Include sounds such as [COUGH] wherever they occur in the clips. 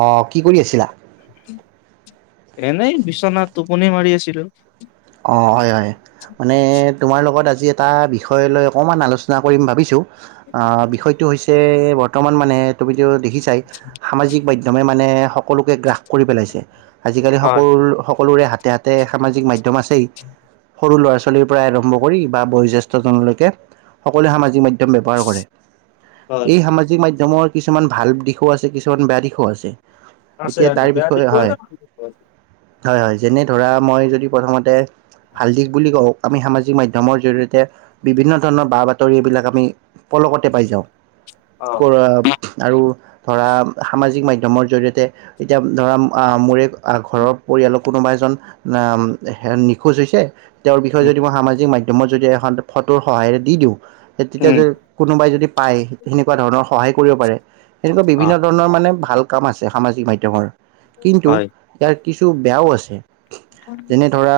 অঁ, কি কৰি আছিলা। এনেই বিচনাত টোপনি মাৰি আছিলো। অঁ হয় হয়। মানে তোমাৰ লগত আজি এটা বিষয় লৈ অকণমান আলোচনা কৰিম ভাবিছোঁ। অঁ বিষয়টো হৈছে বৰ্তমান মানে তুমিতো দেখিছাই সামাজিক মাধ্যমে মানে সকলোকে গ্ৰাস কৰি পেলাইছে। আজিকালি হয়, সকলো স সকলোৰে হাতে হাতে সামাজিক মাধ ধ্যম আছেই, সৰু ল'ৰা ছোৱালীৰ পৰাই আৰম্ভ কৰি বা বয়োজ্যেষ্ঠ জনলৈকে সকলোৱে সামাজিক মাধ্যম ব্যৱহাৰ কৰে। হয়, এই সামাজিক মাধ ধ্যমৰ কিছুমান ভাল দিশো আছে, কিছুমান বেয়া দিশো আছে। আছে এতিয়া আছে তাৰ বেয়া বিষয়ে দিশো হয় আছে ভাল দিশো আছে। হয় হয়, যেনে ধৰা মই যদি প্ৰথমতে ভাল দিশ বুলি কওঁ আমি সামাজিক মাধ্যমৰ জৰিয়তে বিভিন্ন ধৰণৰ বা বাতৰি এইবিলাক আমি পলকতে পাই যাওঁ। অ', কৰ আৰু ধৰা সামাজিক মাধ্যমৰ জৰি়য়তে এতিয়া ধৰা আহ মোৰে ঘৰৰ পৰিয়ালক কোনোবা এজন নিখোজ হৈছে তেওঁৰ বিষয়ে উম, যদি মই সামাজিক মাধ্যম মই যদি এখন ফটোৰ সহায়েৰে দি দিওঁ তেতিয়া উম, য কোনোবাই যদি পায়, সেনেকুৱা ধৰণৰ সহায় কৰিব পাৰে। এনেকুৱা অ', বিভিন্ন ধৰণৰ মানে ভাল কাম আছে সামাজিক মাধ্যমৰ। কিন্তু, হয়। ইয়াৰ কিছু বেয়াও আছে। যেনে ধৰা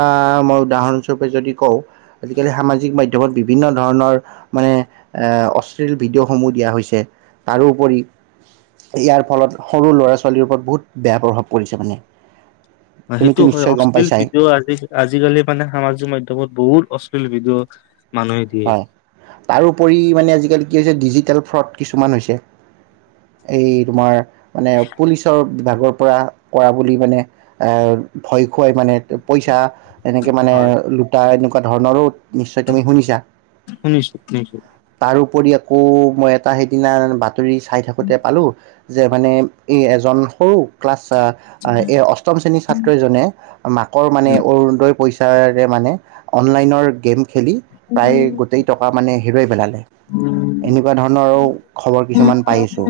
মই উদাহৰণস্বৰূপে যদি কওঁ আজিকালি সামাজিক মাধ্যম কেৱল বিভিন্ন ধৰণৰ মানে অশ্লীল ভিডিঅ' সমূহ দিয়া হৈছে, তাৰোপৰি ইয়াৰ ফলত সৰু ল'ৰা ছোৱালীৰ ওপৰত বহুত বেয়া প্ৰভাৱ পৰিছে মানে। তুমিতো সেইটো হয় নিশ্চয় গম অশ্লীল পাইছাই ভিডিঅ' আৰু আজিকালি মানে সামাজিক মাধ্যমত বহুত অশ্লীল ভিডিঅ' মানুহে দিয়ে হয় তাৰোপৰি মানে আজিকালি কি হৈছে ডিজি টেল ফ্ৰড কিছুমান হৈছে এই তোমাৰ মানে পুলিচৰ বিভাগৰ পৰা কৰা বুলি মানে আ ভয় দেখুৱাই মানে পইচা এনেকে মানে হয় লোটা এ তেনেকোৱা ধৰণৰো নিশ্চয় তুমি শুনিছো শুনিছো তাৰপৰি আকৌ মই এটা সেইদিনাৰ বাত ৰি চাই থাকোতে পালো যে মানে এই এজন সৰু ক্লাছ এই অষ্টম শ্ৰেণীৰ ছাত্ৰজনে মাকৰ মানে উম, অৰুনোদই পইচ ৰে মানে অনলাইনৰ গেম খেলি এই গোটেই টকা মানে হেৰুৱাই পেলালে এনেকোৱা ধৰণৰো খবৰ কিছুমান পাইছো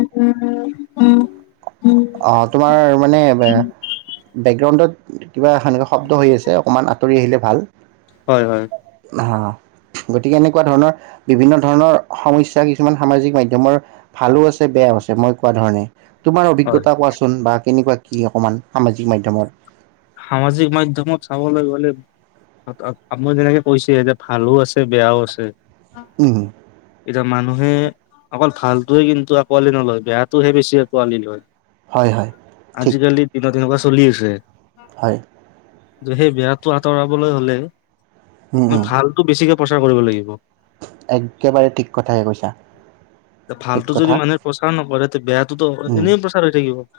অ তোমাৰ মানে বেকগ্ৰাউণ্ড অন্তত কিবা এনেকোৱা শব্দ হৈ আছে অকণমান আঁতৰি আহিলে ভাল হয় হয় হা হা গতিকে এনেকোৱা ধৰণৰ বিভিন্ন ধৰণৰ সমস্যা কিছুমান সামাজিক মাধ্যমৰ ভালো আছে বেয়াও আছে মই কোৱা ধৰণে তোমাৰ হয়। অভিজ্ঞতা কোৱাচোন বা কেনেকোৱা ই অকমান সামাজিক মাধ্যমত সামাজিক মাধ্যমত চাবলৈ গ'লে আপুনি যেনেকে কৈছে যে ভালো আছে বেয়াও আছে উম এতিয়া মানুহে অকল ভালটোৱে কিন্তু আঁকোৱালি নলয় বেয়াটোহে বেছি আঁকোৱালি লয় হয় হয়। ঠিক আজিকালি দিনত তেনেকোৱা চলি আছে হয় সেই বেয়াটো আঁতৰাবলৈ হলে উম মই উম ভালতো বেছিকে প্ৰচাৰ কৰিব লাগিব একেবাৰে ঠিক কথায় কৈছা ঠিক ভালতো যদি কথা মানুহে প্ৰচাৰ নকৰে তে বেয়া টো টো উম। এনেই প্ৰচাৰ হৈ থাকিব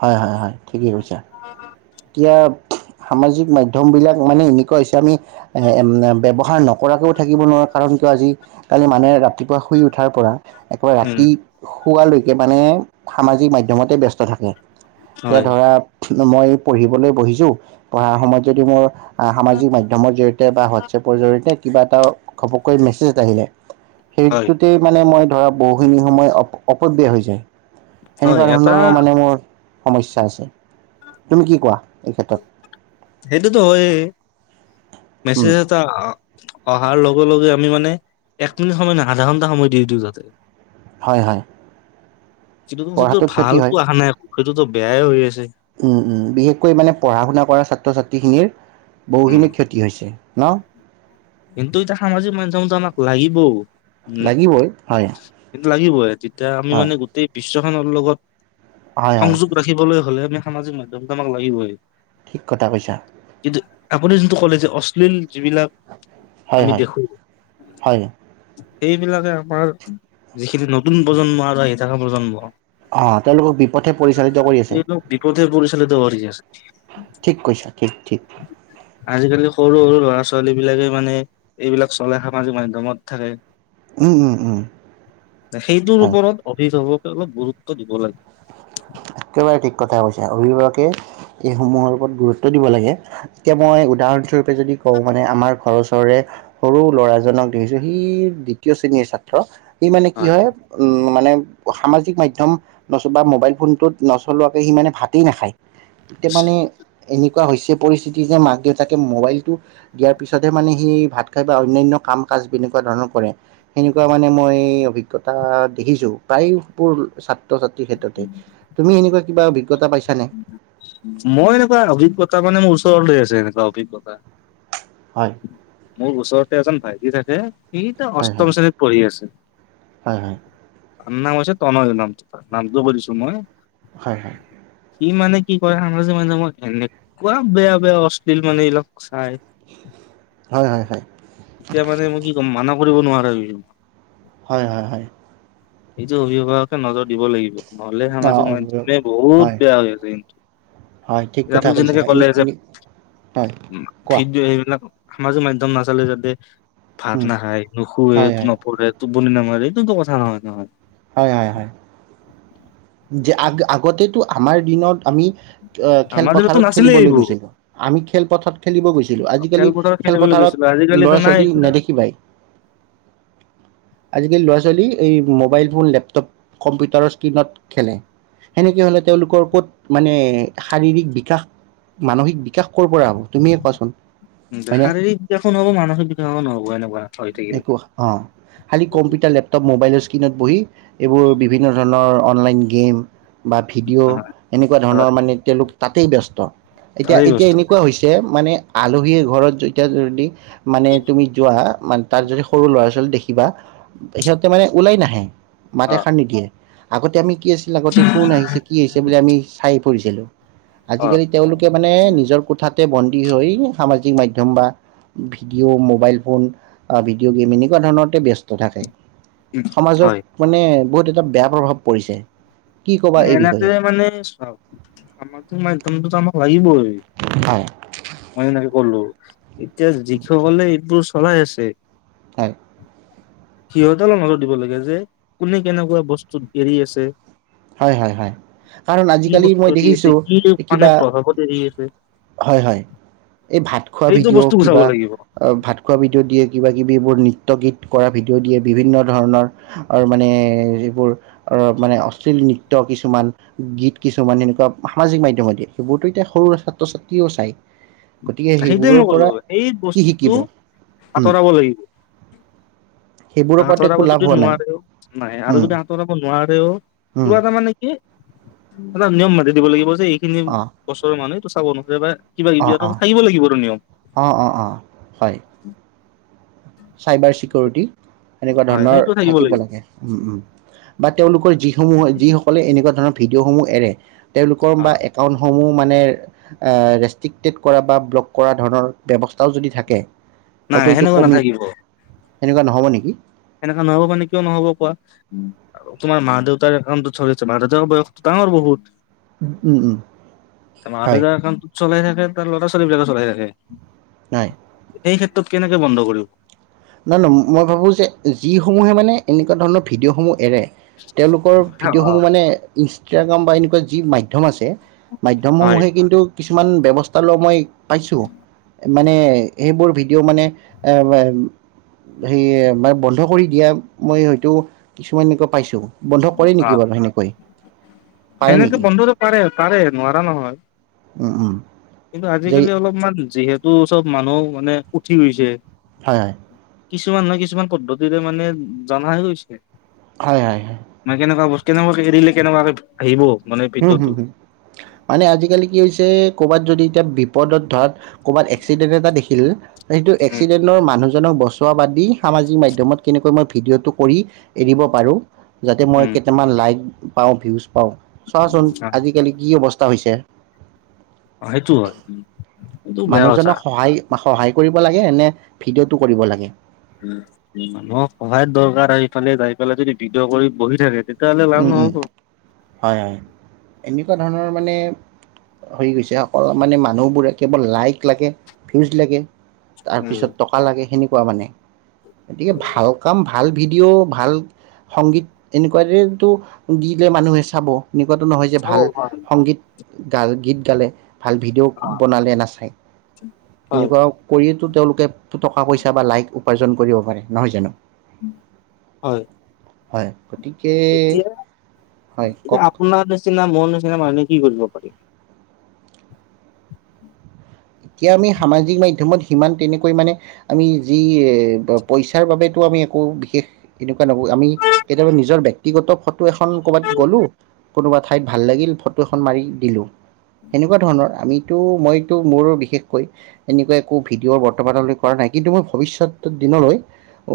হয় হয় হয় ঠিকেই কৈছা এতিয়া সামাজিক মাধ্যমবিলাক মানে এনেকুৱা হৈছে আমি ব্যৱহাৰ নকৰাকৈও থাকিব নোৱাৰোঁ কাৰণ কিয় আজি কালি মানুহে ৰাতিপুৱা শুই উঠাৰ পৰা একেবাৰে উম ৰাতি শুৱালৈকে মানে সামাজিক মাধ্যমতে ব্যস্ত থাকে এয়া হয় ধৰা মই পঢ়িবলৈ বহিছো পঢ়াৰ সময়ত যদি মোৰ সামাজিক মাধ্যমৰ জৰিয়ত বা হোৱাটছএপৰ জৰিয়তে কিবা এটাও ঘপককৈ মেছেজ এটা আহিলে হয় সেইটোতেই মানে মই ধৰা বহুখিনি সময় অপব্যয় হৈ যায় হয় সেনেকুৱা এটা ধৰণৰো মানে মোৰ সমস্যা আছে তুমি কি কোৱা এই ক্ষেত্ৰত সেইটোটো হয়েই উম, মেছেজ এটা অহাৰ লগে লগে আমি মানে এক মিনিট সময় নাই আধা ঘন্টা সময় দি দিওঁ যাতে হয় হয় পঢ়াটো [UNINTELLIGIBLE] ক্ষতি ভালটো হয় অহা নাই সেইটোতো বেয়াই হৈ আছে উম উম বিশেষকৈ মানে পঢ়া শুনা কৰা ছাত্ৰ ছাত্ৰীখিনিৰ উম বহুখিনি ক্ষতি হৈছে ন কিন্তু এতিয়া সামাজিক মাধ্যমতটো আমাক লাগিব লাগিবই হয় লাগিব এ যেতিয়া আমি হয় মানে গোটেই বি বিশ্ব খনৰ লগত হয় হয় সংযোগ ৰাখিবলৈ হ'লে আমি সামাজিক মাধ্যমটো আমাক লাগিবই ঠিক কথা কৈছা কিন্তু আপুনি যোনটো ক'লে যে অশ্লীল যিবিলাক হয়, হয়। হয়। সেইবিলাকে আমাৰ যিখিনি নতুন প্ৰজন্ম আৰু আহি থকা প্ৰজন্ম অ তেওঁলোকক বিপদহে পৰিচালিত কৰি আছে এইবিলাক বিপথে পৰিচালিত কৰি আছে। ঠিক কৈছািকিক আজিকালি সৰু সৰু ল'ৰা ছোৱালী বিলাকে মানে এইবিলাক চলে সামাজিক মাধ্যমত থাকে। উম উম উম সেইটোৰ হয় ওপৰত অভিভাৱক অলপ গুৰুত্ব দিব লাগে। একেবাৰে ঠিক কথা কৈছে, অভিভাৱকে এইসমূহৰ ওপৰত গুৰুত্ব দিব লাগে। এতিয়া মই উদাহৰণস্বৰূপে যদি কওঁ মানে আমাৰ ঘৰৰ ওচৰৰে সৰু ল'ৰাজনক দেখিছো সি দ্বিতীয় শ্ৰেণীৰ ছাত্ৰ সি মানে কি হয় মানে সামাজিক মাধ্যম নতুবা মোবাইল ফোনটোত নচলোৱাকৈ সিমানে ভাতেই নাখায়। এতিয়া মানে এনেকুৱা হৈছে পৰিস্থিতি যে মাক দেউতাকে মোবাইলটো দিয়াৰ পিছতহে মানে সি ভাত খাই বা অন্যান্য কাম কাজ তেনেকুৱা ধৰণৰ কৰে। সেনেকুৱা মানে মই অভিজ্ঞতা দেখিছোঁ প্ৰায়বোৰ ছাত্ৰ ছাত্ৰীৰ ক্ষেত্ৰতে। তুমি এনেকুৱা কিবা অভিজ্ঞ মই এনেকুৱা অভিজ্ঞতা মানে, মোৰচ চল্ড আছে এনেুৱা অভিজ্ঞত। হয় মোৰ ওচৰতে এজন ভাই তি থাকে সি এতিয়া হয় হয় অষ্টম শ্ৰেণীত পঢ়ি আছে। হয়, হয়। তাৰ নাম আছে তনজ নাম, তাৰ নামটো কৈ দিছোঁ মই। হয়, হয়। সি মানে কি কৰে, সামাজিক মাধ্যমত এনেকুৱা বেয়া বেয়া অশ্লীল মানে এইবিলাক চাই। হয় হয় হয় এতিয়া মানে মই কি কম, মানক কৰিব নোৱাৰা হৈ হয়, হয়, হয়। এইটো অভিভাৱকে নজৰ দিব লাগিব। নহলে অ সামাজিক অভিভাৱক মাধ্যমে বহুত হয় বেয়া হৈ আছে কিন্তু। হয় ঠিক কথা আমি কৈছা যেনেকে কলে এনে যে, এনে হয় কোৱা ভিদিঅ' এহ মাজে মাধ্যম নাচালে জাতে। ভাত উম নাখায়, নুশুৱে, হয় হয় নপঢ়ে। টোপনি নামাৰে। এইটোতো কথা নহয়, নহয়। হয়, হয়, হয়। যে, আগ-আগতেটো আমাৰ দিনত আমি আমাৰ দিনততো খেলপথাৰত নাছিলে খেলিবলৈ এইবোৰ। গৈছিলো। আমি খেলপথাৰত খেলিব গৈছিলো। আজিকালি খেলপথাৰত খেলিবলৈ খেলপথাৰত গৈছিলো আজিকালিতো ল'ৰা নাই ছোৱালী এইবিলাক। নদেখিবাই। আজিকালি ল'ৰা -ছোৱালী এই মোবাইল, ফোন, লেপটপ, কম্পিউটাৰৰ স্ক্ৰীণত খেলে। সেনেকে হলে, তেওঁলোকৰ ক'ত মানে, শাৰীৰিক বিকাশ, মানসিক বিকাশ কৰ পৰা হ'ব তুমিয়ে কোৱাচোন? দেখা - দেখি হয়নে? শাৰিৰীক বিকাশো নহ'ব, মানসিক বিকাশো নহ'ব এনেকুৱা। হৈ থাকিলে। একো, অ' খালি কম্পিউটাৰ, লেপটপ মোবাইল, স্কিনত বহি, এইবোৰ বিভিন্ন ধৰণৰ, অনলাইন গেম, বা ভিডিঅ'। হয় এনেকুৱা ধৰণৰ মানে, তেওঁলোক, তাতেই ব্যস্ত। তাত, এতিয়া, তাৰেই এতিয়া বস্তু এনেকুৱা হৈছে মানে আলহীয়ে ঘৰত যেতিয়া যদি, মানে তুমি যোৱা মান, তাত যদি সৰু ল'ৰা -ছোৱালী দেখিবা, সিহঁতে মানে ওলাই নাহে। মাত অ' এসাৰ্ নিদিয়ে। আগতে আমি, কি আছিল আগতে, কোন আহিছে কি বুলি আমি চাই, শুইচিলো। অ' আজিকালি তেওঁলোকে মানে নিজৰ কোঠাতে বন, ই -হয় সামাজিক মাধ্যম বা ভিডিঅ' মোবাইল ফোন বা ভিডিঅ' গেম এনেকুৱা ধৰণতে ব্যস্ত থাকে। সমাজত হয়। মানে, বহুত এটা বেয়া প্ৰভাৱ পৰিছে। কি ক'বা এই এনেকে বিষয়ে মানে চাওক সামাজিক মাধ্যম মানে টো আমাক, লাগিবই। হয় [UNINTELLIGIBLE] বলো। [UNINTELLIGIBLE] চলাই আছে। হয় সিহতে অলপ নজৰ দিব লাগে যে কোনে কেনেকুৱা বস্তুত এৰি আছে। হয় -হয় -হয় কাৰণ কি আজিকালি বস্তু মই এৰি আছে দেখিছো কি মানে কিবা, প্ৰভাৱত এৰি আছে হয় -হয় এই ভাত খোৱা সেইটো ভিডিঅ', বস্তু গুচাব কিবা লাগিব ভাত খোৱা ভিডিঅ' দিয়ে কিবা কিবিবোৰ নৃত্য- গীত কৰা ভিডিঅ' দিয়ে বিভিন্ন ধৰণৰ মানে, যিবোৰ মানে, অশ্লীল নৃত্য কিছুমান গীত কিছুমান সেনেকুৱা সামাজিক মাধ্যমেদী দিয়ে সেইবোৰতো এতিয়া সৰু ছাত্ৰ ছাত্ৰীও চায়। সেইটোোৱে মই ক'লো এই বস্তুটো শিকিব উম আঁতৰাব লাগিব সেইবোৰৰ বা পৰাতো আঁতৰাব একো লাভ যদি হোৱা নাই নোৱাৰেও নাই আৰু উম যদি আঁতৰাব নোৱাৰে, তেওঁ, উম কিবা তাৰমানে কি, নিয়ম মাতি দিব লাগিব টো এইখিনি অ বছৰৰ মানুহে টো চাব নহয় [UNINTELLIGIBLE] কিবা অ কিবি অ আৰু থাকিব লাগিবটো নিয়ম অ অ অ হয় চাইবাৰ চিকিউৰিটি এনেকুৱা হয় ধৰণৰ সেইটো থাকিব লাগিব লাগে উম উম বা তেওঁলোকৰ যিসমূহ যিসকলে এনেকুৱা ধৰণৰ ভিডিঅ'সমূহ এৰে তেওঁলোকৰ অ বা একাউণ্টসমূহ মানে ৰেষ্টিক টেট কৰা বা ব্লক কৰা ধৰণৰ ব্যৱস্থাও যদি থাকে নাই সেনেকুৱা নাথাকিব এনেকুৱা নহব নেকি সেনেকা নহব মানে কিয় নহ'ব কোৱা, তোমাৰ মা দেউতাৰ একাউণ্টত [UNINTELLIGIBLE] আছে মা দেউতাৰ বয়সটো ডাঙৰ বহুত উম উম মা হয় দেউতাৰ একাউণ্টত চলাই থাকে তাৰ ল'ৰা ছোৱালী বিলাকে চলাই থাকে নাই সেই ক্ষেত্ৰত কেনেকে বন্ধ কৰিব? না না মই ভাবো যে যিসমূহে মানে এনেকুৱা ধৰণৰ ভিডিঅ সমূহ এৰে তেওঁলোকৰ ভিডিঅ 'সমূহ মানে ইনচ [UNINTELLIGIBLE] বা এনেকুৱা যি মাধ্যম আছে। মাধ্যম হয় সমূহে কিন্তু কিছুমান ব্যৱস্থা লোৱা মই পাইছোঁ, মানে সেইবোৰ ভিডিঅ' মানে এ সে মানে বন্ধ কৰি দিয়া মই হয়তো কিছুমান এনেকুৱা পাইছো বন্ধ কৰে নেকি অ' বাৰু সেনেকৈ, পাৰে সেনেকে নেকি? বন্ধ পাৰে পাৰে, নোৱাৰা নহয় উম উম কিন্তু যে আজিকালি অলপমান যিহেত টো চব মানুহ মানে উঠি গৈছে, হয় হয় কিছুমান নহয় কিছুমান পদ্ধতিৰে মানে জনা গৈছে হয় হয় কেনেবাকে এৰিলে কেনেবাকে হুম হুম মানে আজিকালি কি হৈছে কৰ'বাত যদি। এতিয়া বিপদত ধৰাত। কৰবাত এক্সিডেণ্ট এটা দেখি। কিল সেইটো উম এক্সিডেণ্টৰ মানুহ। জনক বচোৱা বাদ দি সামাজিক মাধ্যমত কেনেকৈ মই ভিডিঅ'টো কৰি এৰিব পাৰোঁ। যাতে মই উম কেইটামান লাইক। পাওঁ ভিউজ পাওঁ চোৱাচোন অ আজিকালি কি অৱ তা হৈছে সেইটো হয় এইটো বেয়া কথা মানুহজনক সহায় সহায় কৰিব লাগে নে ভিডিঅ'টো কৰিব লাগে। মানুহক সহায়ত দৰকাৰ আৰু এইফালে যাই পালাই যদি ভিডিঅ কৰি বহি থাকে তে উম উম হয় হয় এনেকুৱা ধৰণৰ মানে হৈ গৈছে সকলো মানে মানুহবোৰে কেৱল লাইক লাগে ভিউজ লাগে। তাৰ উম পিছত টকা লাগে সেনে পোৱা মানে গতিকে ভাল কাম ভাল ভাল ভিডিঅ' ভাল সংগীত এনেকুৱাতে টো দিলে মানুহে চাব এনেকুৱাতো নহয় যে অ ভাল হয় সংগীত গাল গীত গালে ভাল ভিডিঅ' অ বনালে নাচায় হয় এনেকুৱা কৰি তেওঁলোকে টকা পইচা বা লাইক উপাৰ্জন কৰিব পাৰে নহয় জানো। হয় হয় গতিকে এতিয়া হয় কওক আপোনাৰ নিচিনা মোৰ নিচিনা মানুহে কি কৰিব পাৰি এতিয়া আমি সামাজিক মাধ্যমত সিমান তেনে পৰিমাণে আমি যি পইচাৰ বাবেতো আমি একো বিশেষ এনেকুৱা নব আমি কেতিয়াবা নিজৰ ব্ক্তিগত [UNINTELLIGIBLE] এখন কৰ'ৰবাত গ'লো কোনোবা ঠাইত ভাল লাগিল ফটো এখন মাৰি দিলো। সেনেকুৱা ধৰণৰ আমি। সিটো মইতো মোৰো বিষ। বিশেষকৈ এনেকুৱা একো ভিডিঅ' বৰ্তমানলৈ কৰা নাই কিন্তু মই ভৱিষ্যত দিনলৈ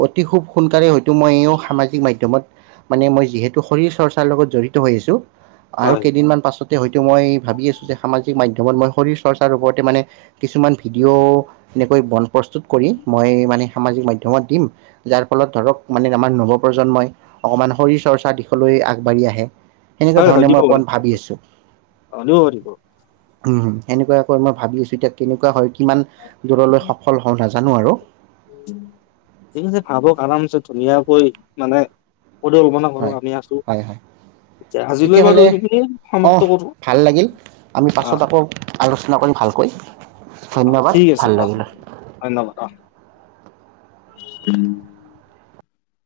অতি খুব সোনকালে হয়তো মই সামাজিক মাধ্যমত মানে মই যিহেতু শৰীৰ চৰ্চাৰ লগত জড়িত হৈ আছো আৰু হয় কেইদিনমান পাছত হয়তো মই ভাবি আছো যে সামাজিক মাধ্যমত মই শৰীৰ চৰ্চাৰ ওপৰতে মানে কিছুমান ভিডিঅ' এনেকৈ বন প্ৰস্তুত কৰি মই মানে সামাজিক মাধ্যমত দিম যাৰ ফলত ধৰক মানে আমাৰ নৱপ্ৰজন্মই অকমান শৰীৰ চৰ্চা দিশলৈ আগবাঢ়ি আহে। সেনেকুৱা হয়, হয় ধৰণে মই দিব অকণমান ভাবি পাৰিব আছোঁ অ' দিব পাৰিব। উ সেনেকুৱাকৈ মই ভাবি আছো এতিয়া কেনেকুৱা হয়। কিমান দূৰলৈ সফল হওঁ নাযা জানো আৰু [UNINTELLIGIBLE] ধুনীয়াকৈ মানে হয়। [UNINTELLIGIBLE] আমি আছোঁ, হয়, হয় এতিয়া আজিলৈ বাৰু তেতিয়াহ'লে সেইখিনি অ' সমাপ্ত কৰোঁ, ভাল আ। চনা কৰিম ভালকৈ। অ', ধন্যবাদ ঠিক আছে, ভাল অ', লাগিল। ধন্যবাদ অ'। [INAUDIBLE]